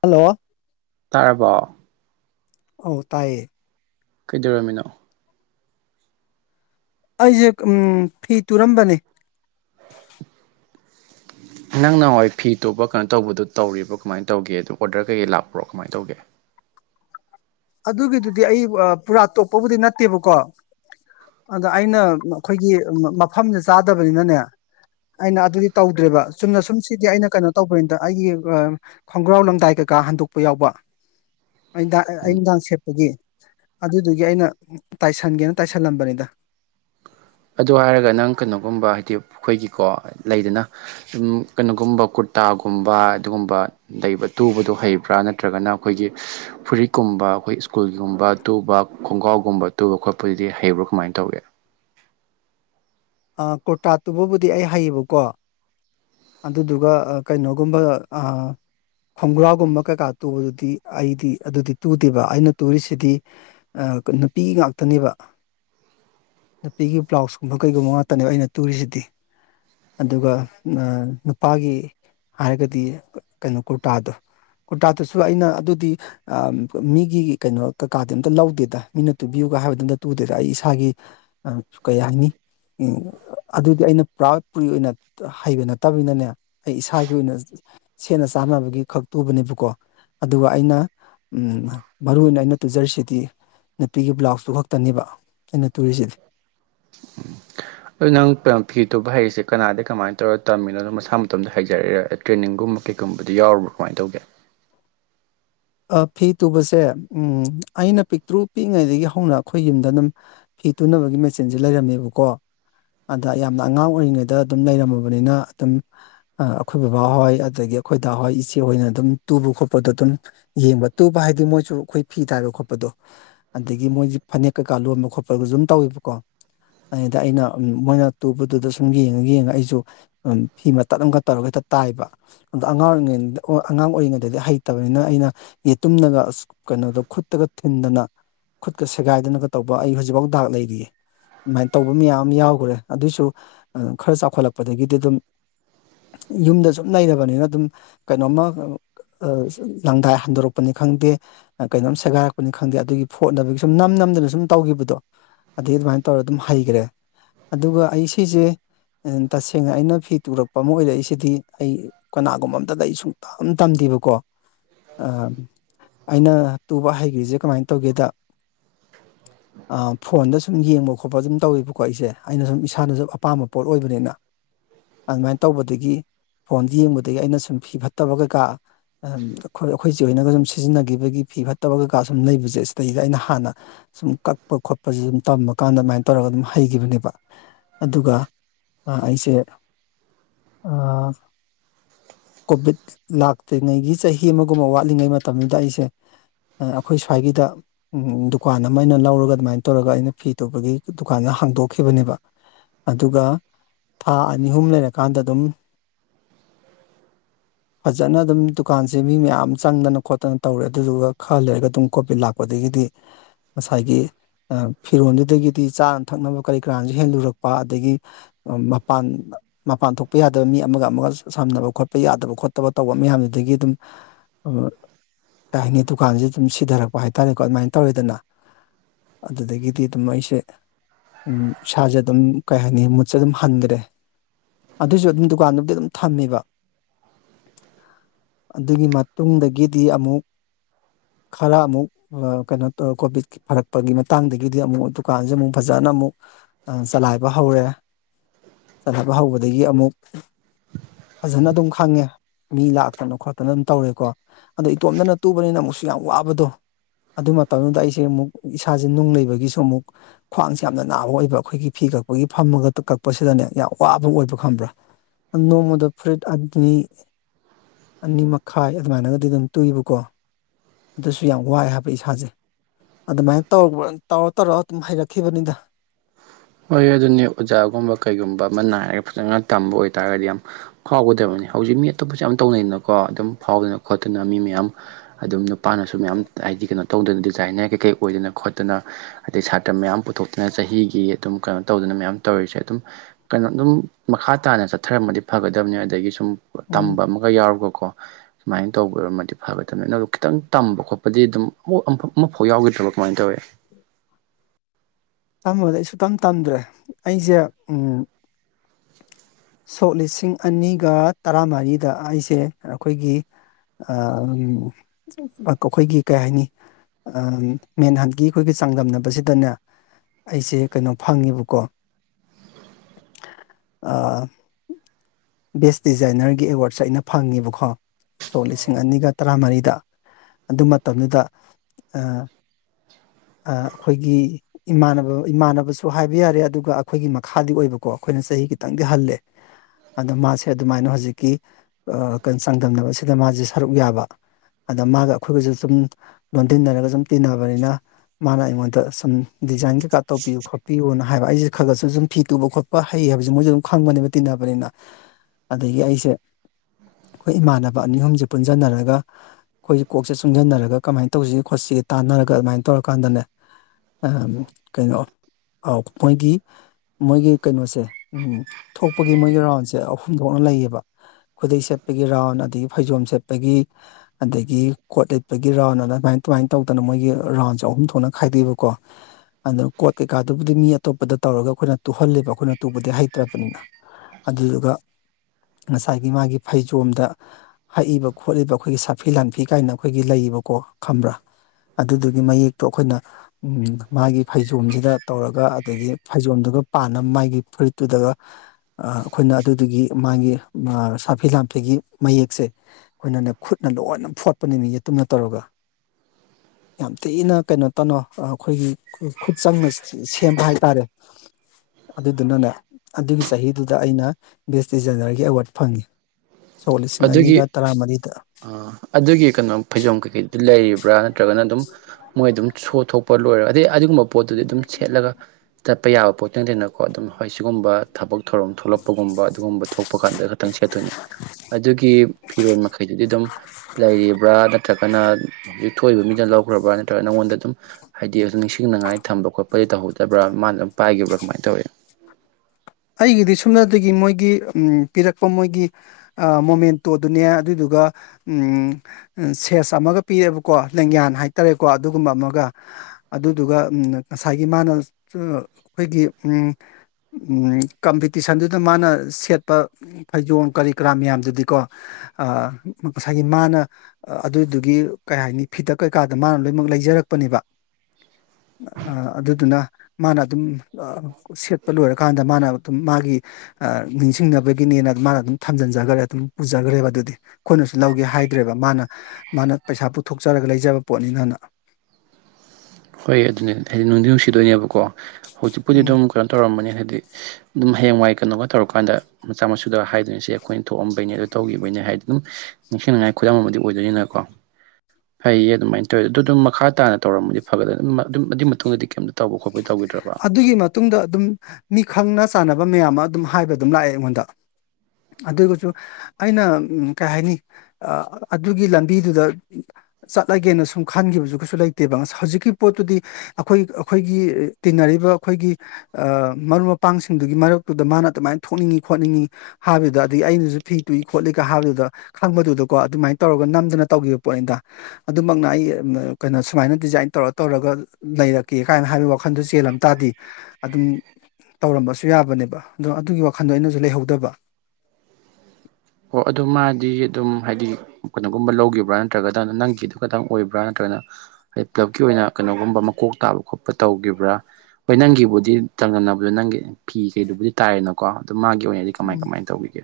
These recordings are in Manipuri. ꯍꯜꯂꯣ ꯇꯥꯔꯕꯣ ꯑꯧ ꯇꯥꯌꯦ ꯀꯩꯗꯧꯔꯝꯃꯤꯅꯣ ꯑꯩꯁꯦ ꯎꯝ ꯐꯤ ꯇꯨꯔꯝꯕꯅꯦ [inaudible] ꯅꯪ ꯅꯍꯋꯥꯏ ꯐꯤ ꯇꯨꯕ ꯀꯩꯅꯣ ꯇꯧꯕꯗꯨꯣ ꯇꯧꯔꯤꯕ꯭ꯔꯣ ꯀꯃꯥꯏꯅ ꯇꯧꯒꯦ ꯑꯗꯨ ꯑꯣꯔꯗꯔ ꯀꯩꯀꯩ ꯂꯥꯛꯄ꯭ꯔꯣ ꯀꯃꯥꯏ ꯇꯧꯒꯦ ꯑꯗꯨꯒꯤꯗꯨꯗꯤ ꯑꯩ ꯄꯨꯔꯥ ꯇꯣꯛꯄꯕꯨꯗꯤ ꯅꯠꯇꯦꯕꯀꯣ ꯑꯗ ꯑꯩꯅ ꯑꯩꯈꯣꯏꯒꯤ ꯃꯐꯝꯁꯦ ꯆꯥꯗꯕꯅꯤꯅꯅꯦ ꯑꯩꯅ ꯑꯗꯨꯗꯤ ꯇꯧꯗ꯭ꯔꯦꯕ ꯆꯨꯝꯅ ꯁꯨꯝ ꯁꯤꯗꯤ ꯑꯩꯅ ꯀꯩꯅꯣ ꯇꯧꯕꯅꯤꯗ ꯑꯩꯒꯤ ꯈꯣꯡꯒ꯭ꯔꯥꯎ ꯂꯝꯗꯥꯏ ꯀ ꯀꯥ ꯍꯟꯗꯣꯛꯄ ꯌꯥꯎꯕ ꯑꯩ ꯅꯨꯡꯗꯥꯡ ꯎꯝ ꯑꯌꯨꯡꯗꯥꯡ ꯁꯦꯠꯄꯒꯤ ꯑꯗꯨꯗꯨꯒꯤ ꯑꯩꯅ ꯇꯥꯏꯁꯟꯒꯦꯅ ꯇꯥꯏꯁꯜꯂꯝꯕꯅꯦꯗ ꯑꯗꯨ ꯍꯥꯏꯔꯒ ꯅꯪ ꯀꯩꯅꯣꯒꯨꯝꯕ ꯍꯥꯏꯗꯤ ꯑꯩꯈꯣꯏꯒꯤꯀꯣ ꯂꯩꯗꯅ ꯁꯨꯝ ꯀꯩꯅꯣꯒꯨꯝꯕ ꯀꯨꯔ ꯇꯥꯒꯨꯝꯕ ꯑꯗꯨꯒꯨꯝꯕ ꯂꯩꯕ ꯇꯨꯕꯗꯣ ꯍꯩꯕ꯭ꯔꯥ ꯅꯠꯇ꯭ꯔꯒꯅ ꯑꯩꯈꯣꯏꯒꯤ ꯐꯨꯔꯤꯠꯀꯨꯝꯕ ꯑꯩꯈꯣꯏ ꯁ꯭ꯀꯨꯜꯒꯨꯝꯕ ꯇꯨꯕ ꯈꯣꯡꯒꯥꯎꯒꯨꯝꯕ ꯇꯨꯕ ꯈꯣꯠꯄꯗꯨꯗꯤ ꯍꯩꯕ꯭ꯔꯣ ꯀꯃꯥꯏꯅ ꯇꯧꯒꯦ [inaudible] ꯑ ꯀꯨꯔꯇꯥ ꯇꯨꯕꯕꯨꯗꯤ ꯑꯩ ꯍꯩꯌꯦꯕꯀꯣ ꯑꯗꯨꯗꯨꯒ ꯀꯩ ꯅꯣꯒꯨꯝꯕ ꯑ ꯈꯣꯡꯒ꯭ꯔꯥꯒꯨꯝꯕ ꯀꯩꯀꯥ ꯇꯨꯕꯗꯨꯗꯤ ꯑꯩꯗꯤ ꯑꯗꯨꯗꯤ ꯇꯨꯗꯦꯕ ꯑꯩꯅ ꯇꯨꯔꯤꯁꯤꯗꯤ ꯑ ꯅꯨꯄꯤꯒꯤ ꯉꯥꯛꯇꯅꯦꯕ ꯅꯨꯄꯤꯒꯤ ꯕ꯭ꯂꯥꯎꯁꯀꯨꯝꯕ ꯀꯩꯒꯨꯝꯕ ꯑꯗꯣ ꯑꯩꯅ ꯇꯨꯔꯤꯁꯤꯗꯤ ꯑꯗꯨꯒ ꯑ ꯅꯨꯄꯥꯒꯤ ꯍꯥꯏꯔꯒꯗꯤ ꯀꯩꯅꯣ ꯀꯨꯔꯇꯥꯗꯨ ꯀꯨꯔꯇꯥꯗꯨꯁꯨ ꯑꯩꯅ ꯑꯗꯨꯗꯤ ꯑ ꯃꯤꯒꯤ ꯀꯩꯅꯣ ꯀꯀꯥꯗꯤ ꯑꯝꯇ ꯂꯧꯗꯦꯗ ꯃꯤꯅ ꯇꯨꯕꯤꯌꯨ ꯑꯗꯨꯒ ꯍꯥꯏꯕꯗꯨꯗ ꯇꯨꯗꯦꯗ ꯑꯩ ꯏꯁꯥꯒꯤ ꯀꯩ ꯍꯥꯏꯅꯤ ꯎ ꯑꯗꯨꯗꯤ ꯑꯩꯅ ꯄ꯭ꯔꯥꯎꯠ ꯄꯨꯔꯤ ꯑꯣꯏꯅ ꯍꯩꯕ ꯅꯠꯇꯕꯅꯤꯅꯅꯦ ꯑꯩ ꯏꯁꯥꯒꯤ ꯑꯣꯏꯅ ꯁꯦꯅ ꯆꯥ ꯆꯥꯅꯕꯒꯤ ꯈꯛꯇꯨꯕꯅꯦꯕꯀꯣ ꯑꯗꯨꯒ ꯑꯩꯅ ꯑꯝ ꯃꯔꯨ ꯑꯣꯏꯅ ꯑꯩꯅ ꯇꯨꯖꯔꯤꯁꯤꯗꯤ ꯅꯨꯄꯤꯒꯤ ꯕ꯭ꯂꯥꯎꯁꯇꯨ ꯈꯛꯇꯅꯦꯕ ꯑꯩꯅ ꯇꯨꯔꯤꯁꯤꯗꯤ ꯑꯗꯨ ꯅꯪ ꯐꯤ ꯇꯣꯕ ꯍꯥꯏꯔꯤꯁꯦ ꯀꯅꯥꯗ ꯀꯃꯥꯏꯅ ꯇꯧꯔꯒ ꯇꯝꯃꯤꯅꯣ ꯃꯁꯥ ꯃꯇꯣꯝꯗ ꯍꯩꯖꯔꯛ ꯢꯔ ꯇ꯭ꯔꯦꯅꯤꯡꯒꯨꯝ ꯀꯩꯀꯨꯝꯕꯗꯤ ꯌꯥꯎꯔꯨꯕ꯭ꯔꯥ ꯀꯃꯥꯏꯅ ꯇꯧꯒꯦ [inaudible] ꯑ ꯐꯤ ꯇꯨꯕꯁꯦ ꯑꯝ ꯑꯩꯅ ꯄꯤꯛꯇ꯭ꯔꯨ ꯄꯤꯛꯏꯉꯩꯗꯒꯤ ꯍꯧꯅ ꯑꯩꯈꯣꯏ ꯌꯨꯝꯗ ꯑꯗꯨꯝ ꯐꯤ ꯇꯨꯅꯕꯒꯤ ꯃꯦꯆꯤꯟꯁꯦ ꯂꯩꯔꯝꯃꯦꯕꯀꯣ ꯑꯗ ꯌꯥꯝꯅ ꯑꯉꯥꯡ ꯑꯣꯏꯔꯤꯉꯩꯗ ꯑꯗꯨꯝ ꯂꯩꯔꯝꯃꯕꯅꯤꯅ ꯑꯗꯨꯝ ꯑ ꯑꯩꯈꯣꯏ ꯕꯕꯥ ꯍꯣꯏ ꯑꯗꯒꯤ ꯑꯩꯈꯣꯏ ꯗ ꯍꯣꯏ ꯏꯆꯦ ꯍꯣꯏꯅ ꯑꯗꯨꯝ ꯇꯨꯕ ꯈꯣꯠꯄꯗ ꯑꯗꯨꯝ ꯌꯦꯡꯕ ꯇꯨꯕ ꯍꯥꯏꯗꯤ ꯃꯣꯏꯁꯨ ꯑꯩꯈꯣꯏ ꯐꯤ ꯇꯥꯏꯕ ꯈꯣꯠꯄꯗꯣ ꯑꯗꯒꯤ ꯃꯣꯏꯁꯤ ꯐꯅꯦꯛ ꯀꯩꯀꯥ ꯂꯣꯟꯕ ꯈꯣꯠꯄꯒꯤ ꯑꯗꯨꯨꯝ ꯇꯧꯋꯦꯕꯀꯣ ꯑꯗꯩꯗ ꯑꯩꯅ ꯃꯣꯏꯅ ꯇꯨꯕꯗꯨꯗ ꯁꯨꯝ ꯌꯦꯡꯉ ꯌꯦꯡꯉ ꯑꯩꯁꯨ ꯑ ꯐꯤ ꯃꯇꯠ ꯑꯃꯒ ꯇꯧꯔꯒ ꯍꯦꯇ ꯇꯥꯏꯕ ꯑꯗꯣ ꯑꯉꯥꯡ ꯑꯣꯏꯔꯤꯉꯩꯗ ꯑꯉꯥꯡ ꯑꯣꯏꯔꯤꯉꯩꯗꯗꯤ ꯍꯩꯇꯕꯅꯤꯅ ꯑꯩꯅ ꯌꯦꯇꯨꯝꯅꯒ ꯑꯁ ꯀꯩꯅꯣꯗꯣ ꯈꯨꯠꯇꯒ ꯊꯤꯟꯗꯅ ꯈꯨꯠꯀ ꯁꯦꯒꯥꯏꯗꯅꯒ ꯇꯧꯕ ꯑꯩ ꯍꯧꯖꯤꯛꯐꯥꯎ ꯗꯥꯛ ꯂꯩꯔꯤꯌꯦ ꯑꯗꯨꯃꯥꯏꯅ ꯇꯧꯕ ꯃꯌꯥꯝ ꯑꯃ ꯌꯥꯎꯈ꯭ꯔꯦ ꯑꯗꯨꯏꯁꯨ ꯈꯔ ꯆꯥꯎꯈꯠꯂꯛꯄꯗꯒꯤꯗꯤ ꯑꯗꯨꯝ ꯌꯨꯝꯗ ꯁꯨꯝ ꯂꯩꯔꯕꯅꯤꯅ ꯑꯗꯨꯝ ꯀꯩꯅꯣꯝꯃ ꯑ ꯂꯪꯗꯥꯏ ꯍꯟꯗꯣꯔꯛꯄꯅꯤ ꯈꯪꯗꯦ ꯀꯩꯅꯣꯝ ꯁꯦꯒꯥꯏꯔꯛꯄꯅꯤ ꯈꯪꯗꯦ ꯑꯗꯨꯒꯤ ꯐꯣꯠꯅꯕꯒꯤ ꯁꯨꯝ ꯅꯝ ꯅꯝꯗꯅ ꯁꯨꯝ ꯇꯧꯈꯤꯕꯗꯣ ꯑꯗꯒꯤ ꯑꯗꯨꯃꯥꯏꯅ ꯇꯧꯔꯒ ꯑꯗꯨꯝ ꯍꯩꯈ꯭ꯔꯦ ꯑꯗꯨꯒ ꯑꯩ ꯁꯤꯁꯦ ꯑꯦ ꯇꯁꯦꯡꯅ ꯑꯩꯅ ꯐꯤ ꯇꯨꯔꯛꯄ ꯑꯃ ꯑꯣꯏꯔꯛꯏꯁꯤꯗꯤ ꯑꯩ ꯀꯅꯥꯒꯨꯝꯕ ꯑꯝꯇꯗ ꯑꯩ ꯁꯨꯡꯇꯝ ꯇꯝꯗꯦꯕꯀꯣ ꯑ ꯑꯩꯅ ꯇꯨꯕ ꯍꯩꯒ꯭ꯔꯤꯁꯦ ꯀꯃꯥꯏ ꯇꯧꯒꯦꯗ [inaudible] ꯑ ꯐꯣꯟꯗ ꯁꯨꯝ ꯌꯦꯡꯕ ꯈꯣꯠꯄ ꯑꯗꯨꯨꯝ ꯇꯧꯋꯕꯀꯣ ꯑꯩꯁꯦ ꯑꯩꯅ ꯁꯨꯝ ꯏꯁꯥꯅꯁꯨ ꯑꯄꯥꯝꯕ ꯄꯣꯠ ꯑꯣꯏꯕꯅꯤꯅ ꯑꯗꯨꯃꯥꯏꯅ ꯇꯧꯕꯗꯒꯤ ꯐꯣꯟ ꯌꯦꯡꯕꯗꯒꯤ ꯑꯩꯅ ꯁꯨꯝ ꯐꯤ ꯐꯠꯇꯕ ꯀꯩꯀꯥ ꯑꯩꯈꯣꯏ ꯑꯩꯈꯣꯢ ꯆꯦ ꯍꯣꯢꯅꯒ ꯁꯨꯝ ꯁꯤꯖꯤꯟꯅꯈꯤꯕꯒꯤ ꯐꯤ ꯐꯠꯇꯕ ꯀꯩꯀꯥ ꯁꯨꯝ ꯂꯩꯕꯁꯦ ꯁꯤꯗꯩꯗ ꯑꯩꯅ ꯍꯥꯟꯅ ꯁꯨꯝ ꯀꯛꯄ ꯀꯛꯄ ꯈꯣꯠꯄꯁꯤ ꯑꯗꯨꯝ ꯇꯃ ꯀꯥꯟꯗ ꯑꯗꯨꯃꯥꯏꯅ ꯇꯧꯔꯒ ꯑꯗꯨꯝ ꯍꯩꯈꯤꯕꯅꯦꯕ ꯑꯗꯨꯒ ꯑ ꯑꯩꯁꯦ ꯑ ꯀꯣꯚꯤꯠ ꯂꯥꯛꯇ꯭ꯔꯤꯉꯩꯒꯤ ꯆꯍꯤ ꯑꯃꯒꯨꯝꯕ ꯋꯥꯠꯂꯤꯉꯩ ꯃꯇꯝꯗꯨꯗ ꯑꯩꯁꯦ ꯑ ꯑꯩꯈꯣꯏ ꯁ꯭ꯋꯥꯏꯒꯤꯗ ꯗꯨꯀꯥꯟ ꯑꯃ ꯑꯩꯅ ꯂꯧꯔꯒ ꯑꯗꯨꯃꯥꯏꯅ ꯇꯧꯔꯒ ꯑꯩꯅ ꯐꯤ ꯇꯨꯕꯒꯤ ꯗꯨꯀꯥꯟꯗꯣ ꯍꯥ ꯍꯥꯡꯗꯣꯛꯈꯤꯕꯅꯦꯕ ꯑꯗꯨꯒ ꯊꯥ ꯑꯅꯤ ꯑꯍꯨꯝ ꯂꯩꯔꯀꯥꯟꯗ ꯑꯗꯨꯝ ꯐꯖꯅ ꯑꯗꯨꯝ ꯗꯨꯀꯥꯟ ꯁꯦ ꯃꯤ ꯃꯌꯥꯝ ꯆꯪꯗꯅ ꯈꯣꯠꯇꯅ ꯇꯧꯔꯦ ꯑꯗꯨꯗꯨꯒ ꯈꯔ ꯂꯩꯔꯒ ꯑꯗꯨꯝ ꯀꯣꯚꯤꯠ ꯂꯥꯛꯄꯗꯒꯤꯗꯤ ꯉꯁꯥꯏꯒꯤ ꯐꯤꯔꯣꯜꯗꯨꯗꯒꯤꯗꯤ ꯆꯥꯅ ꯊꯛꯅꯕ ꯀꯔꯤ ꯀꯔꯥꯅꯁꯨ ꯍꯦꯟꯗꯣꯔꯛꯄ ꯑꯗꯒꯤ ꯃꯄꯥꯟ ꯃꯄꯥꯟ ꯊꯣꯛꯄ ꯌꯥꯗꯕ ꯃꯤ ꯑꯃꯒ ꯑꯃꯒ ꯁꯝꯅꯕ ꯈꯣꯠꯄ ꯌꯥꯗꯕ ꯈꯣꯠꯇꯕ ꯇꯧꯕ ꯃꯌꯥꯝꯗꯨꯗꯒꯤ ꯑꯗꯨꯝ ꯑ ꯀꯩ ꯍꯥꯏꯅꯤ ꯗꯨꯀꯥꯟꯁꯦ ꯑꯗꯨꯝ ꯁꯤꯊꯔꯛꯄ ꯍꯥꯏꯇꯥꯥꯔꯦꯀꯣ ꯑꯗꯨꯃꯥꯏꯅ ꯇꯧꯔꯦꯗꯅ ꯑꯗꯨꯗꯒꯤꯗꯤ ꯑꯗꯨꯝ ꯑꯩꯁꯦ ꯎꯝ ꯏꯁꯥꯁꯦ ꯑꯗꯨꯝ ꯀꯩ ꯍꯥꯏꯅꯤ ꯃꯨꯠꯁꯦ ꯑꯗꯨꯝ ꯍꯟꯈ꯭ꯔꯦ ꯑꯗꯨꯁꯨ ꯑꯗꯨꯝ ꯗꯨꯀꯥꯟꯗꯨꯕꯨꯗꯤ ꯑꯗꯨꯝ ꯊꯝꯃꯦꯕ ꯑꯗꯨꯒꯤ ꯃꯇꯨꯡꯗꯒꯤꯗꯤ ꯑꯃꯨꯛ ꯈꯔ ꯑꯃꯨꯛ ꯑꯥ ꯀꯩꯅꯣ ꯇꯧ ꯀꯣꯚꯤꯠꯀꯤ ꯐꯔꯛꯄꯒꯤ ꯃꯇꯥꯡꯗꯒꯤꯗꯤ ꯑꯃꯨꯛ ꯗꯨꯀꯥꯟꯁꯦ ꯑꯃꯨꯛ ꯐꯖꯥ ꯅꯃꯨꯛ ꯆꯂꯥꯏꯕ ꯍꯧꯔꯦ ꯆꯂꯥꯏꯕ ꯍꯧꯕꯗꯒꯤ ꯑꯃꯨꯛ ꯐꯖꯅ ꯑꯗꯨꯝ ꯈꯪꯉꯦ ꯃꯤ ꯂꯥꯛꯇꯅ ꯈꯣꯠꯇ ꯇꯅ ꯑꯗꯨꯝ ꯇꯧꯔꯦꯀꯣ ꯑꯗꯣ ꯏꯇꯣꯝꯇꯅ ꯇꯨꯕꯅꯤꯅ ꯑꯃꯨꯛꯁꯨ ꯌꯥꯝ ꯋꯥꯕꯗꯣ ꯑꯗꯨ ꯃꯇꯝꯗꯨꯗ ꯑꯩꯁꯦ ꯑꯃꯨꯛ ꯏꯁꯥꯁꯦ ꯅꯨꯡ ꯂꯩꯕꯒꯤꯁꯨ ꯑꯃꯨꯛ ꯈ꯭ꯋꯥꯡꯁꯦ ꯌꯥꯝꯅ ꯅꯥꯕ ꯑꯣꯏꯕ ꯑꯩꯈꯣꯏꯒꯤ ꯐꯤ ꯔꯛꯄꯒꯤ ꯐꯝꯃꯒ ꯀꯛꯄꯁꯤꯗꯅꯦ ꯌꯥꯝ ꯋꯥꯕ ꯑꯣꯏꯕ ꯈꯪꯕ꯭ꯔꯥ ꯅꯣꯡꯃꯗ ꯐꯨꯔꯤꯠ ꯑꯅꯤ ꯑꯅꯤ ꯃꯈꯥꯏ ꯑꯗꯨꯃꯥꯏꯅꯒꯗꯤ ꯑꯗꯨꯝ ꯇꯨꯏꯕꯀꯣ ꯑꯗꯨꯁꯨ ꯌꯥꯝ ꯋꯥꯏ ꯍꯥꯏꯕ ꯏꯁꯥꯖꯦ ꯑꯗꯨꯃꯥꯏꯅ ꯇꯧꯕ ꯇꯧꯔ ꯇꯧꯔ ꯑꯗꯨꯝ ꯍꯩꯔꯛꯈꯤꯕꯅꯤꯗ ꯍꯣꯏ ꯑꯗꯨꯅꯤ ꯑꯣꯖꯥꯒꯨꯝꯕ ꯀꯩꯒꯨꯝꯕ ꯑꯃ ꯅꯥꯏꯔꯒ ꯐꯖꯅ ꯇꯝꯕ ꯑꯣꯏꯇꯥꯔꯒꯗꯤ ꯌꯥꯝ ꯐꯥꯎꯒꯗꯕꯅꯤ ꯍꯧꯖꯤꯛ ꯃꯤ ꯑꯇꯣꯞꯄꯁꯨ ꯌꯥꯝ ꯇꯧꯅꯩꯗꯅꯀꯣ ꯑꯗꯨꯝ ꯐꯥꯎꯗꯅ ꯈꯣꯠꯇꯅ ꯃꯤ ꯃꯌꯥꯝ ꯑꯗꯨꯝ ꯅꯨꯄꯥꯅꯁꯨ ꯃꯌꯥꯝ ꯍꯥꯏꯗꯤ ꯀꯩꯅꯣ ꯇꯧꯗꯅ ꯗꯤꯖꯥꯏꯅꯔ ꯀꯩꯀꯩ ꯑꯣꯏꯗꯅ ꯈꯣꯠꯇꯅ ꯑꯗꯩ ꯁꯥꯇ꯭ꯔ ꯃꯌꯥꯝ ꯄꯨꯊꯣꯛꯇꯅ ꯆꯍꯤꯒꯤ ꯑꯗꯨꯝ ꯀꯩꯅꯣ ꯇꯧꯗꯅ ꯃꯌꯥꯝ ꯇꯧꯔꯤꯁꯦ ꯑꯗꯨꯝ ꯀꯩꯅꯣ ꯑꯗꯨꯝ ꯃꯈꯥ ꯇꯥꯅ ꯆꯠꯊꯔꯝꯃꯗꯤ ꯐꯒꯗꯕꯅꯤ ꯑꯗꯒꯤ ꯁꯨꯝ ꯎꯝ ꯇꯝꯕ ꯑꯃꯒ ꯌꯥꯎꯔꯒꯀꯣ ꯁꯨꯃꯥꯏꯅ ꯇꯧꯕ ꯑꯣꯢꯔꯃꯗꯤ ꯐꯒꯗꯕꯅꯦ ꯅꯪꯗꯣ ꯈꯤꯇꯪ ꯇꯝꯕ ꯈꯣꯠꯄꯗꯤ ꯑꯗꯨꯝ ꯑꯃꯐꯥꯎ ꯌꯥꯎꯈꯤꯗ꯭ꯔꯕ ꯀꯃꯥꯏꯅ ꯇꯧꯢ [inaudible] ꯇꯝꯕꯗꯤ ꯑꯩ ꯁꯨꯛꯇꯝ ꯇꯝꯗ꯭ꯔꯦ ꯑꯩꯖꯦ ꯎꯝ ꯁꯣꯛ ꯂꯤꯁꯤꯡ ꯑꯅꯤꯒ ꯇꯔꯥꯃꯔꯤꯗ ꯑꯩꯁꯦ ꯑꯩꯈꯣꯏꯒꯤ ꯑꯥ ꯑꯩꯈꯣꯏꯒꯤ ꯀꯩ ꯍꯥꯏꯅꯤ ꯃꯦꯟꯍꯟꯒꯤ ꯑꯩꯈꯣꯏꯒꯤ ꯆꯥꯡꯗꯝꯅꯕꯁꯤꯗꯅꯦ ꯑꯩꯁꯦ ꯀꯩꯅꯣ ꯐꯪꯉꯦꯕꯀꯣ ꯑꯥ ꯕꯦꯁ ꯗꯤꯖꯥꯏꯅꯔꯒꯤ ꯑꯦꯋꯥꯔꯠꯁꯦ ꯑꯩꯅ ꯐꯪꯉꯦꯕꯀꯣ ꯁꯣꯛ ꯂꯤꯁꯤꯡ ꯑꯅꯤꯒ ꯇꯔꯥꯃꯔꯤꯗ ꯑꯗꯨ ꯃꯇꯝꯗꯨꯗ ꯑꯥ ꯑꯥ ꯑꯩꯈꯣꯏꯒꯤ ꯏꯃꯥꯟꯅꯕ ꯏꯃꯥꯟꯅꯕꯁꯨ ꯍꯥꯏꯕ ꯌꯥꯔꯦ ꯑꯗꯨꯒ ꯑꯈꯣꯏꯒꯤ ꯃꯈꯥꯗꯤ ꯑꯣꯏꯕꯀꯣ ꯑꯩꯈꯣꯏꯅ ꯆꯍꯤ ꯈꯤꯇꯪꯗꯤ ꯍꯜꯂꯦ ꯑꯗꯣ ꯃꯥꯁꯦ ꯑꯗꯨꯃꯥꯏꯅ ꯍꯧꯖꯤꯛꯀꯤ ꯑꯥ ꯆꯥꯡꯗꯝꯅꯕꯁꯤꯗ ꯃꯥꯁꯦ ꯁꯔꯨꯛ ꯌꯥꯕ ꯑꯗ ꯃꯥꯒ ꯑꯩꯈꯣꯏꯒꯁꯨ ꯁꯨꯝ ꯂꯣꯟꯗꯤꯟꯅꯔꯒ ꯁꯨꯝ ꯇꯤꯟꯅꯕꯅꯤꯅ ꯃꯥꯅ ꯑꯩꯉꯣꯟꯗ ꯁꯨꯝ ꯗꯤꯖꯥꯏꯟ ꯀꯩꯀꯥ ꯇꯧꯕꯤꯌꯨ ꯈꯣꯠꯄꯤꯌꯨꯅ ꯍꯥꯏꯕ ꯑꯩꯁꯦ ꯈꯔ ꯈꯔ ꯁꯨꯝ ꯁꯨꯝ ꯐꯤ ꯇꯨꯕ ꯈꯣꯠꯄ ꯍꯩ ꯍꯥꯏꯕꯁꯦ ꯃꯣꯏꯁꯨ ꯑꯗꯨꯝ ꯈꯪꯕꯅꯦꯕ ꯇꯤꯟꯅꯕ ꯅꯤꯅ ꯑꯗꯒꯤ ꯑꯩꯁꯦ ꯑꯩꯈꯣꯏ ꯏꯃꯥꯟꯅꯕ ꯑꯅꯤ ꯑꯍꯨꯝꯁꯦ ꯄꯨꯟꯖꯟꯅꯔꯒ ꯑꯩꯈꯣꯏꯖꯦ ꯀꯣꯛꯁꯦ ꯆꯨꯡꯁꯤꯟꯅꯔꯒ ꯀꯃꯥꯏꯅ ꯇꯧꯁꯤꯒꯦ ꯈꯣꯠꯁꯤꯒꯦ ꯇꯥꯟꯅꯔꯒ ꯑꯗꯨꯃꯥꯏꯅ ꯇꯧꯔꯀꯥꯟꯗꯅꯦ ꯑꯝ ꯀꯩꯅꯣ ꯑꯧ ꯃꯣꯏꯒꯤ ꯃꯣꯏꯒꯤ ꯀꯩꯅꯣꯁꯦ ꯎꯝ ꯊꯣꯛꯄꯒꯤ ꯃꯣꯏꯒꯤ ꯔꯥꯎꯟꯁꯦ ꯑꯍꯨꯝ ꯊꯣꯛꯅ ꯂꯩꯌꯦꯕ ꯈꯨꯗꯩ ꯁꯦꯠ ꯈꯣꯏꯒꯤ ꯔꯥꯎꯟ ꯑꯗꯒꯤ ꯐꯩꯖꯣꯝ ꯁꯦꯠꯄꯒꯤ ꯑꯗꯒꯤ ꯀꯣꯠ ꯂꯤꯠꯄꯒꯤ ꯔꯥꯎꯟ ꯑꯅ ꯑꯗꯨꯃꯥꯏ ꯑꯗꯨꯃꯥꯏꯅ ꯇꯧꯗꯅ ꯃꯣꯏꯒꯤ ꯔꯥꯎꯟꯁꯦ ꯑꯍꯨꯝ ꯊꯣꯛꯅ ꯈꯥꯏꯗꯣꯛꯑꯦꯕꯀꯣ ꯑꯗ ꯀꯣꯠ ꯀꯩꯀꯥꯗꯨꯕꯨꯗꯤ ꯃꯤ ꯑꯇꯣꯞꯄꯗ ꯇꯧꯔꯒ ꯑꯩꯈꯣꯏꯅ ꯇꯨꯍꯜꯂꯦꯕ ꯑꯩꯈꯣꯏꯅ ꯇꯨꯕꯗꯤ ꯍꯩꯇ꯭ꯔꯕꯅꯤꯅ ꯑꯗꯨꯗꯨꯒ ꯉꯁꯥꯏꯒꯤ ꯃꯥꯒꯤ ꯐꯩꯖꯣꯝꯗ ꯍꯛꯏꯕ ꯈꯣꯠꯂꯤꯕ ꯑꯩꯈꯣꯏꯒꯤ ꯁꯥꯐꯤ ꯂꯥꯟꯐꯤ ꯀꯥꯏꯅ ꯑꯩꯈꯣꯏꯒꯤ ꯂꯩ ꯕꯀꯣ ꯈꯝꯕ꯭ꯔꯥ ꯑꯗꯨꯗꯨꯒꯤ ꯃꯌꯦꯛꯇꯣ ꯑꯩꯈꯣꯏꯅ ꯎꯝ ꯃꯥꯒꯤ ꯐꯩꯖꯣꯝꯁꯤꯗ ꯇꯧꯔꯒ ꯑꯗꯒꯤ ꯐꯩꯖꯣꯝꯗꯨꯒ ꯄꯥꯟꯅ ꯃꯥꯒꯤ ꯐꯨꯔꯤꯠꯇꯨꯗꯒ ꯑꯥ ꯑꯩꯈꯣꯏꯅ ꯑꯗꯨꯗꯨꯒꯤ ꯃꯥꯒꯤ ꯑꯥ ꯁꯥꯐꯤ ꯂꯥꯟꯐꯤꯒꯤ ꯃꯌꯦꯛꯁꯦ ꯑꯩꯈꯣꯏꯅꯅꯦ ꯈꯨꯠꯅ ꯂꯣꯏꯅ ꯐꯣꯠꯄꯅꯦꯃꯤ ꯌꯦꯇꯨꯝꯅ ꯇꯧꯔꯒ ꯌꯥꯝ ꯊꯤꯅ ꯀꯩꯅꯣ ꯇꯧꯅꯣ ꯑꯥ ꯑꯩꯈꯣꯏꯒꯤ ꯈꯨ ꯈꯨꯠ ꯆꯪꯅ ꯁꯦꯝꯕ ꯍꯥꯏꯇꯥꯔꯦ ꯑꯗꯨꯗꯨꯅꯅꯦ ꯑꯗꯨꯒꯤ ꯆꯍꯤꯗꯨꯗ ꯑꯩꯅ ꯕꯦꯁ ꯗꯤꯖꯥꯏꯟꯅꯔꯒꯤ ꯑꯦꯋꯥꯔꯗ ꯐꯪꯉꯤ ꯁꯣꯛ ꯂꯤꯁꯤꯡ ꯑꯗꯨꯒꯤ ꯑꯅꯤꯒ ꯇꯔꯥꯃꯔꯤ ꯑꯥ ꯑꯗꯨꯒꯤ ꯀꯩꯅꯣ ꯐꯩꯖꯣꯝ ꯀꯩꯀꯩꯗꯨ ꯂꯩꯔꯤꯕ꯭ꯔꯥ ꯅꯠꯇ꯭ꯔꯒꯅ ꯑꯗꯨꯝ ꯃꯣꯏ ꯑꯗꯨꯝ ꯁꯣ ꯊꯣꯛ ꯄ ꯂꯣꯏꯔꯒ ꯑꯗꯩ ꯑꯗꯨꯒꯨꯝꯕ ꯄꯣꯠꯇꯨꯗꯤ ꯑꯗꯨꯝ ꯁꯦꯠꯂꯒ ꯆꯠꯄ ꯌꯥꯕ ꯄꯣꯠꯇꯤ ꯅꯠꯇꯦꯅꯀꯣ ꯑꯗꯨꯝ ꯍꯣꯏ ꯁꯤꯒꯨꯝꯕ ꯊꯕꯛ ꯊꯧꯔꯝ ꯊꯣꯛꯂꯛꯄꯒꯨꯝꯕ ꯑꯗꯨꯒꯨꯝꯕ ꯊꯣꯛꯄ ꯀꯥꯟꯗ ꯈꯤꯇꯪ ꯁꯦꯠꯇꯣꯏꯅꯤ ꯒꯤ ꯐꯤꯔꯣꯜ ꯃꯈꯩꯗꯨꯗꯤ ꯗꯨꯝ ꯂꯩꯔꯤꯕ꯭ꯔꯥ ꯅꯠꯇ꯭ꯔꯒꯅ ꯊꯣꯛꯏꯕ ꯃꯤꯅ ꯂꯧꯈ꯭ꯔꯕ꯭ꯔꯥ ꯅꯠꯇ꯭ꯔꯒ ꯅꯉꯣꯟꯗ ꯗꯨꯝ ꯍꯥꯏꯗꯤ ꯅꯤꯡꯁꯤꯡꯅꯉꯥꯏ ꯊꯝꯕ ꯈꯣꯠꯄ ꯇꯧꯍꯧꯗꯕ꯭ꯔꯥ ꯃꯥꯅ ꯄꯥꯏꯒꯤꯕ꯭ꯔꯥ ꯀꯃꯥꯏ ꯇꯧꯋꯤ [unintelligible] ꯑꯩꯒꯤꯗꯤ ꯁꯨꯞꯅꯇꯒꯤ ꯃꯣꯏꯒꯤ ꯎꯝ ꯄꯤꯔꯛꯄ ꯃꯣꯏꯒꯤ ꯃꯣꯃꯦꯟꯇꯣꯗꯨꯅꯦ ꯑꯗꯨ ꯗꯨ ꯒ ꯎꯝ ꯁꯦꯁ ꯑꯃꯒ ꯄꯤꯌꯦꯕꯀꯣ ꯂꯦꯡꯌꯥꯟ ꯍꯥꯏꯇꯥꯔꯦꯀꯣ ꯑꯗꯨꯒꯨꯝꯕ ꯑꯃꯒ ꯑꯗꯨꯗꯨꯒ ꯉꯁꯥꯏꯒꯤ ꯃꯥꯅ ꯑꯩꯈꯣꯏꯒꯤ ꯎꯝ ꯎꯝ ꯀꯝꯄꯤꯇꯤꯁꯟꯗꯨꯗ ꯃꯥꯅ ꯁꯦꯠꯄ ꯐꯩꯖꯣꯝ ꯀꯔꯤ ꯀꯔꯥ ꯃꯌꯥꯝꯗꯨꯗꯤꯀꯣ ꯑꯥ ꯉꯁꯥꯏꯒꯤ ꯃꯥꯅ ꯑꯗꯨꯗꯨꯒꯤ ꯀꯩ ꯍꯥꯏꯅꯤ ꯐꯤꯗꯛ ꯀꯩꯀꯥꯗ ꯃꯥꯅ ꯂꯣꯏꯃꯛ ꯂꯩꯖꯔꯛꯄꯅꯦꯕ [inaudible] ꯑꯗꯨꯗꯨꯅ ꯃꯥꯅ ꯗꯨꯝ ꯁꯦꯠꯄ ꯂꯣꯏꯔꯀꯥꯟꯗ ꯃꯥꯅ ꯗꯨꯝ ꯃꯥꯒꯤ ꯑꯥ ꯅꯤꯡꯁꯤꯡꯅꯕꯒꯤꯅꯦꯅ ꯃꯥꯅ ꯑꯗꯨꯝ ꯊꯝꯖꯟꯖꯒꯔꯦ ꯑꯗꯨꯝ ꯄꯨꯖꯈꯔꯦꯕ ꯑꯗꯨꯗꯤ ꯈꯣꯏꯅ ꯂꯧꯒꯦ ꯍꯥꯏꯗ꯭ꯔꯦꯕ ꯃꯥꯅ ꯃꯥꯅ ꯄꯩꯁꯥ ꯄꯨꯊꯣꯛꯆꯔꯒ ꯂꯩꯖꯕ ꯄꯣꯠꯅꯤꯅꯅ [inaudible] ꯍꯣꯏ ꯑꯗꯨꯅꯦ ꯍꯥꯏꯗꯤ ꯅꯨꯡꯗꯤ ꯅꯨꯡꯁꯤꯗꯣꯏꯅꯦꯕꯀꯣ ꯍꯧꯖꯤꯛꯄꯨꯗꯤ ꯎꯝ ꯗꯨꯝ ꯀꯩꯅꯣ ꯇꯧꯔꯝꯃꯅꯤ ꯍꯥꯏꯗꯤ ꯗꯨꯝ ꯍꯌꯦꯡꯋꯥꯏ ꯀꯩꯅꯣꯒ ꯇꯧꯔꯀꯥꯟꯗ ꯃꯆꯥ ꯃꯁꯨꯗ ꯍꯥꯏꯗꯣꯏꯅꯦ ꯁꯦ ꯈꯣꯏ ꯊꯣꯛꯑꯝꯕꯩꯅꯦ ꯑꯗꯨ ꯇꯧꯈꯤꯕꯒꯤꯅꯦ ꯍꯥꯏꯗꯤ ꯗꯨꯝ ꯅꯤꯡꯁꯤꯡꯅꯤꯉꯥꯏ ꯈꯨꯗꯝ ꯑꯃꯗꯤ ꯑꯣꯏꯗꯣꯏꯅꯤꯅꯀꯣ ꯐꯩꯌꯦ ꯑꯗꯨꯃꯥꯏꯅ ꯇꯧꯋꯦ ꯇꯨ ꯗꯨꯝ ꯃꯈꯥ ꯇꯥꯅ ꯇꯧꯔꯝꯃꯗꯤ ꯐꯒꯗꯅꯤ ꯑꯗꯨꯝ ꯑꯗꯨꯏ ꯃꯇꯨꯡꯗꯗꯤ ꯀꯩꯝꯇ ꯇꯧꯕ ꯈꯣꯠꯄ ꯇꯧꯈꯤꯗ꯭ꯔꯕ ꯑꯗꯨꯒꯤ ꯃꯇꯨꯡꯗ ꯑꯗꯨꯝ ꯃꯤ ꯈꯪꯅ ꯆꯥꯟꯅꯕ ꯃꯌꯥꯝ ꯃ ꯗꯨꯝ ꯍꯥꯏꯕ ꯗꯨꯝ ꯂꯥꯛꯑꯦ ꯑꯩꯉꯣꯟꯗ ꯑꯗꯨꯒꯖꯨ ꯑꯩꯅ ꯀꯩ ꯍꯥꯏꯅꯤ ꯑꯗꯨꯒꯤ ꯂꯝꯕꯤꯗꯨꯗ ꯆꯠꯂꯒꯦꯅ ꯁꯨꯝ ꯈꯟꯈꯤꯕꯁꯨ ꯀꯩꯁꯨ ꯂꯩꯇꯦꯕ ꯍꯨꯖꯤꯛꯀꯤ ꯄꯣꯠꯇꯨꯗꯤ ꯑꯈꯣꯏ ꯑꯩꯈꯣꯏꯒꯤ ꯇꯤꯟꯅꯔꯤꯕ ꯈꯣꯏꯒꯤ ꯑꯥ ꯃꯔꯨꯞ ꯃꯄꯥꯡꯁꯤꯡꯗꯨꯒꯤ ꯃꯔꯛꯇꯨꯗ ꯃꯥꯅ ꯑꯗꯨꯃꯥꯏꯅ ꯊꯣꯛꯅꯤꯡꯉꯤ ꯈꯣꯠꯅꯤꯡꯉꯤ ꯍꯥꯏꯕꯤꯗ ꯑꯗꯒꯤ ꯑꯩꯅꯖꯨ ꯐꯤ ꯇꯨꯏ ꯈꯣꯠꯂꯤꯒ ꯍꯥꯏꯕꯗꯨꯗ ꯈꯪꯕꯗꯨꯗꯣꯀꯣ ꯑꯗꯨꯃꯥꯏꯅ ꯇꯧꯔꯒ ꯅꯝꯗꯅ ꯇꯧꯒꯤꯕ ꯄꯣꯠꯅꯤꯗ ꯑꯗꯨꯃꯛꯅ ꯑꯩ ꯀꯩꯅꯣ ꯁꯨꯃꯥꯏꯅ ꯗꯤꯖꯥꯏꯟ ꯇꯧꯔ ꯇꯧꯔꯒ ꯂꯩꯔꯛꯀꯦ ꯀꯥꯏꯅ ꯍꯥꯏꯕ ꯋꯥꯈꯜ ꯈꯟꯗꯣ ꯆꯦꯜꯂꯝ ꯇꯥꯗꯤ ꯑꯗꯨꯝ ꯇꯧꯔꯝꯕꯁꯨ ꯌꯥꯕꯅꯦꯕ ꯑꯗꯣ ꯑꯗꯨꯒꯤ ꯋꯥꯈꯟꯗꯣ ꯑꯩꯅꯖꯨ ꯂꯩꯍꯧꯗꯕ ꯑꯣ ꯑꯗꯨ ꯃꯥꯗꯤ ꯗꯨꯝ ꯍꯥꯏꯗꯤ ꯀꯩꯅꯣꯒꯨꯝꯕ ꯂꯧꯒꯤꯕ꯭ꯔꯥ ꯅꯠꯇ꯭ꯔꯒꯗꯅ ꯅꯪꯒꯤꯗꯨ ꯈꯇꯪ ꯑꯣꯏꯕ꯭ꯔꯥ ꯅꯠꯇ꯭ꯔꯒꯅ ꯍꯥꯏ ꯄꯨꯂꯞꯀꯤ ꯑꯣꯏꯅ ꯀꯩꯅꯣꯒꯨꯝꯕ ꯃꯀꯣꯛ ꯇꯥꯕ ꯈꯣꯠꯄ ꯇꯧꯒꯤꯕ꯭ꯔꯥ ꯍꯣꯏ ꯅꯪꯒꯤꯕꯨꯗꯤ ꯆꯥꯡꯗꯝꯅꯕꯗꯣ ꯅꯪꯒꯤ ꯐꯤ ꯀꯩꯗꯨꯕꯨꯗꯤ ꯇꯥꯏꯔꯦꯅꯀꯣ ꯑꯗꯨ ꯃꯥꯒꯤ [unintelligible] ꯀꯃꯥꯏ ꯎꯝ ꯀꯃꯥꯏꯅ ꯇꯧꯒꯤꯒꯦ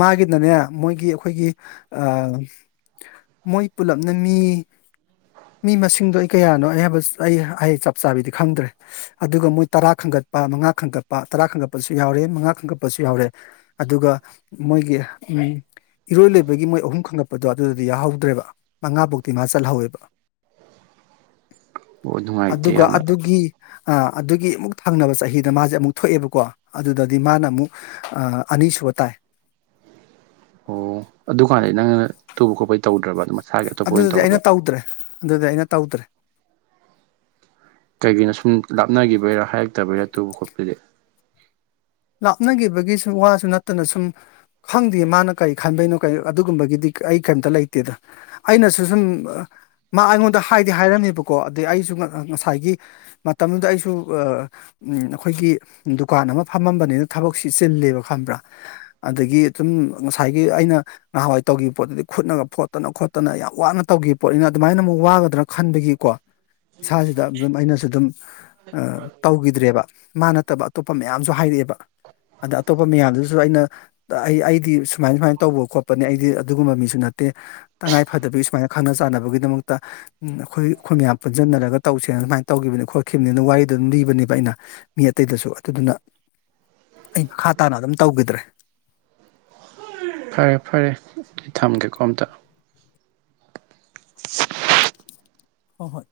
ꯃꯥꯒꯤꯅꯅꯦ ꯃꯣꯏꯒꯤ ꯈꯣꯏꯒꯤ ꯑꯥ ꯃꯣꯏ ꯄꯨꯂꯞꯅꯃꯤ ꯃꯤ ꯃꯁꯤꯡꯗꯣ ꯑꯩ ꯀꯌꯥꯅꯣ ꯑꯩꯍꯕ ꯑꯩ ꯍꯡ ꯆꯞ ꯆꯥꯕꯤꯗꯤ ꯈꯪꯗ꯭ꯔꯦ ꯑꯗꯨꯒ ꯃꯣꯏ ꯇꯔꯥ ꯈꯪꯒꯠ ꯄ ꯃꯉꯥ ꯈꯟꯒꯠꯄ ꯇꯔꯥ ꯈꯟꯒꯠꯄꯁꯨ ꯌꯥꯎꯔꯦ ꯃꯉꯥ ꯈꯟꯒꯠꯄꯁꯨ ꯌꯥꯎꯔꯦ ꯑꯗꯨꯒ ꯃꯣꯏꯒꯤ ꯏꯔꯣꯏ ꯂꯣꯏꯕꯒꯤ ꯃꯣꯏ ꯑꯍꯨꯝ ꯈꯪꯒꯠꯄꯗꯣ ꯑꯗꯨꯗꯨꯗꯤ ꯌꯥꯍꯧꯗ꯭ꯔꯦꯕ ꯃꯉꯥ ꯕꯧꯇꯤ ꯃꯥ ꯆꯜꯍꯧꯋꯦꯕ ꯑꯣ ꯅꯨꯡꯉꯥꯏꯇꯦ ꯑꯗꯨꯒ ꯌꯥꯝꯅ ꯑꯗꯨꯒꯤ ꯑꯥ ꯑꯗꯨꯒꯤ ꯃꯨꯛ ꯊꯪꯅꯕ ꯆꯍꯤꯗ ꯃꯥꯖꯦ ꯑꯃꯨꯛ ꯊꯣꯛꯑꯦꯕꯀꯣ ꯑꯗꯨꯗꯗꯤ ꯃꯥꯅ ꯃꯨꯛ ꯑꯅꯤꯁꯨꯕ ꯇꯥꯢ ꯑꯣ ꯑꯗꯨ ꯀꯥꯟꯗꯗꯤ ꯅꯪꯅ ꯇꯨꯕ ꯈꯣꯠꯄꯩ ꯇꯧꯗ꯭ꯔꯕ ꯑꯗꯨꯃꯥꯏꯅ ꯑꯗꯨꯗꯤ ꯑꯩꯅ ꯇꯧꯗ꯭ꯔꯦ ꯑꯗꯨꯗꯤ ꯑꯩꯅ ꯇꯧꯗ꯭ꯔꯦ ꯀꯩꯒꯤꯅꯣ ꯁꯨꯝ ꯂꯥꯞꯅꯒꯤꯕꯩꯔꯥ ꯍꯥꯏꯔꯛꯇꯕꯩꯔꯥ ꯇꯨꯕ ꯈꯣꯠꯄꯗꯤ ꯂꯥꯞꯅꯒꯤꯕꯒꯤ ꯁꯨꯝ ꯋꯥꯁꯨ ꯅꯠꯇꯅ ꯁꯨꯝ ꯈꯪꯗꯦ ꯃꯥꯅ ꯀꯔꯤ ꯈꯟꯕꯩꯅꯣ ꯀꯔꯤ ꯑꯗꯨꯒꯨꯝꯕꯒꯤꯗꯤ ꯑꯩ ꯀꯩꯝꯇ ꯂꯩꯇꯦꯗ ꯑꯩꯅꯁꯨ ꯁꯨꯝ ꯃꯥ ꯑꯩꯉꯣꯟꯗ ꯍꯥꯏꯗꯤ ꯍꯥꯏꯔꯝꯃꯦꯕꯀꯣ ꯑꯗꯩ ꯑꯩꯖꯨ ꯉꯁꯥꯏꯒꯤ ꯃꯇꯝꯗꯨꯗ ꯑꯩꯖꯨ ꯑꯥ ꯎꯝ ꯑꯈꯣꯏꯒꯤ ꯗꯨꯀꯥꯟ ꯑꯃ ꯐꯝꯃꯝꯕꯅꯤꯅ ꯊꯕꯛꯁꯤ ꯆꯤꯜꯂꯦꯕ ꯈꯪꯕ꯭ꯔꯥ ꯑꯗꯒꯤ ꯗꯨꯝ ꯉꯁꯥꯏꯒꯤ ꯑꯩꯅ ꯅꯍꯥꯟꯋꯥꯏ ꯇꯧꯒꯤꯕ ꯄꯣꯠꯇꯨꯗꯤ ꯈꯨꯠꯅꯒ ꯐꯣꯠꯇꯅ ꯈꯣꯠꯇꯅ ꯌꯥꯝ ꯋꯥꯅ ꯇꯧꯒꯤꯕ ꯄꯣꯠꯅꯤꯅ ꯑꯗꯨꯃꯥꯏꯅ ꯃꯨꯛ ꯋꯥꯒꯗ꯭ꯔꯥ ꯈꯟꯕꯒꯤꯀꯣ ꯏꯁꯥꯖꯤꯗ ꯑꯗꯨꯝ ꯑꯩꯅꯖꯨ ꯗꯨꯝ ꯇꯧꯒꯤꯗ꯭ꯔꯦꯕ ꯃꯥ ꯅꯠꯇꯕ ꯑꯇꯣꯞꯄ ꯃꯌꯥꯝꯖꯨ ꯍꯥꯏꯔꯛꯑꯦꯕ ꯑꯗ ꯑꯇꯣꯞꯄ ꯃꯌꯥꯝꯗꯨꯖꯨ ꯑꯩꯅ ꯑꯩ ꯑꯩꯗꯤ ꯁꯨꯃꯥꯏ ꯁꯨꯃꯥꯏꯅ ꯇꯧꯕ ꯈꯣꯠꯄꯅꯤ ꯑꯩꯗꯤ ꯑꯗꯨꯒꯨꯝꯕ ꯃꯤꯁꯨ ꯅꯠ ꯇꯦ ꯇꯉꯥꯏ ꯐꯗꯕꯒꯤ ꯁꯨꯃꯥꯏꯅ ꯈꯪꯅ ꯆꯥꯟꯅꯕꯒꯤꯗꯃꯛꯇ ꯎꯝ ꯑꯩꯈꯣꯏ ꯑꯩꯈꯣꯏ ꯃꯌꯥꯝ ꯄꯨꯟꯖꯟꯅꯔꯒ ꯇꯧꯁꯦ ꯑꯗꯨꯃꯥꯏꯅ ꯇꯧꯈꯤꯕꯅꯤ ꯈꯣꯠꯈꯤꯕꯅꯤꯅ ꯋꯥꯔꯤꯗꯣ ꯑꯗꯨꯝ ꯂꯤꯕꯅꯦꯕ ꯑꯩꯅ ꯃꯤ ꯑꯇꯩꯗꯁꯨ ꯑꯗꯨꯗꯨꯅ ꯑꯩ ꯃꯈꯥ ꯇꯥꯅ ꯑꯗꯨꯝ ꯇꯧꯒꯤꯗ꯭ꯔꯦ ꯐꯔꯦ ꯐꯔꯦ ꯑꯩ ꯊꯝꯒꯦꯀꯣ ꯑꯝꯇ ꯍꯣꯏ ꯍꯣꯏ